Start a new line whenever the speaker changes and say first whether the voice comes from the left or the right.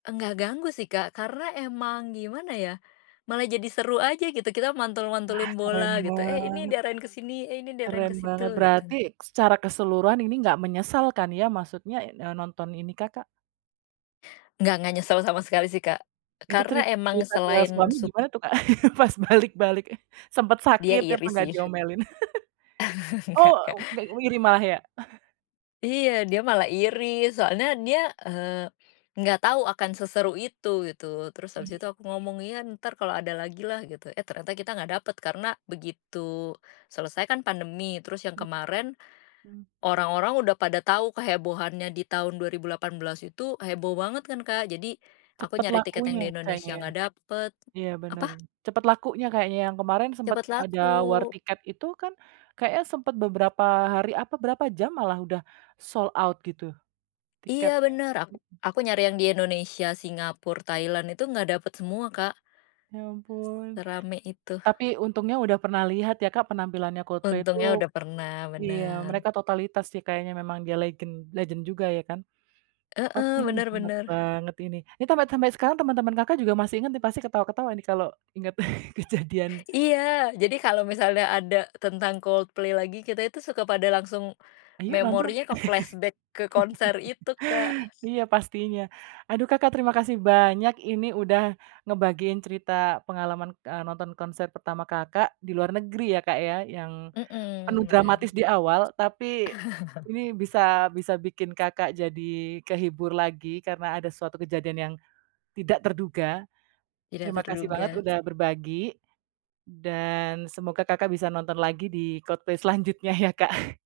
left: Enggak ganggu sih, Kak, karena emang gimana ya, malah jadi seru aja gitu, kita
right: Ah,
left: mantul-mantulin
right: keren
left: bola gitu, eh, ini
right: banget.
left: diarahin ke sini, eh, ini diarahin
right: Keren
left: ke situ,
right: banget, berarti
left: gitu.
right: secara keseluruhan ini enggak menyesal kan ya, maksudnya, eee, nonton ini Kakak?
left: Enggak, enggak nyesel sama sekali sih, Kak,
right: Itu
left: karena
right: cerit
left: emang
right: cerita ke
left: selain
right: suami
left: sub
right: gimana tuh, Kak? Pas balik-balik, sempet
left: Dia
right: sakit apa
left: iri
right: nggak
left: sih.
right: diomelin?
left: Enggak,
right: Oh,
left: Kak.
right: ga iri malah ya?
left: Iya, dia malah iri soalnya dia, eee, enggak tahu akan seseru itu gitu, terus abis itu
right: Mhm.
left: aku ngomong, "Ya, ntar kalau ada lagi lah," gitu, eh, ternyata kita enggak dapet karena begitu selesai kan pandemi terus yang
right: Mhm,
left: kemarin,
right: mhm.
left: orang-orang udah pada tahu kehebohannya di tahun 2018 itu heboh banget kan, Kak, jadi aku
right: Cepet
left: nyari tiket yang
right: lakunya
left: di
right: kayaknya
left: Indonesia
right: ya?
left: enggak dapet
right: Iya, bener,
left: apa?
right: cepet lakunya kayaknya yang kemarin sempet
left: Cepet laku.
right: ada war tiket itu kan kayaknya sempet beberapa hari apa berapa jam malah udah sold out gitu
left: Iya,
right: tiketnya,
left: bener ak
right: mhm.
left: aku nyari yang di Indonesia, Singapura, Thailand itu enggak dapet semua, Kak.
right: Ya ampun,
left: Serame itu.
right: tapi untungnya udah pernah lihat ya, Kak, penampilannya Coldplay itu
left: Untungnya udah pernah,
right: iya,
left: bener.
right: mereka totalitas sih kayaknya memang dia legend legend juga ya kan? Oke,
left: Heeh,
right: duh,
left: bener
right: menarik
left: bener.
right: banget ini. Ini tampe sampai sekarang teman-teman Kakak juga masih inget nih pasti ketawa-ketawa nih kalau inget kejadian.
left: Iya, jadi kalau misalnya ada tentang Coldplay lagi, kita itu suka pada langsung
right: Ayo nonton.
left: memorinya ke flashback ke konser itu, Kak.
right: Iya, pastinya. Aduh Kakak, terima kasih banyak ini udah ngebagiin cerita pengalaman, eee, nonton konser pertama Kakak, di luar negeri ya, Kak, ya, yang penuh
left: Mhm, bener.
right: dramatis di awal. Tapi ini bisa bisa bikin Kakak jadi kehibur lagi karena ada suatu kejadian yang tidak terduga.
left: Tidak
right: Terima kasih banget
left: terduga.
right: udah berbagi dan semoga, Kakak, bisa nonton lagi di Coldplay selanjutnya ya, Kak.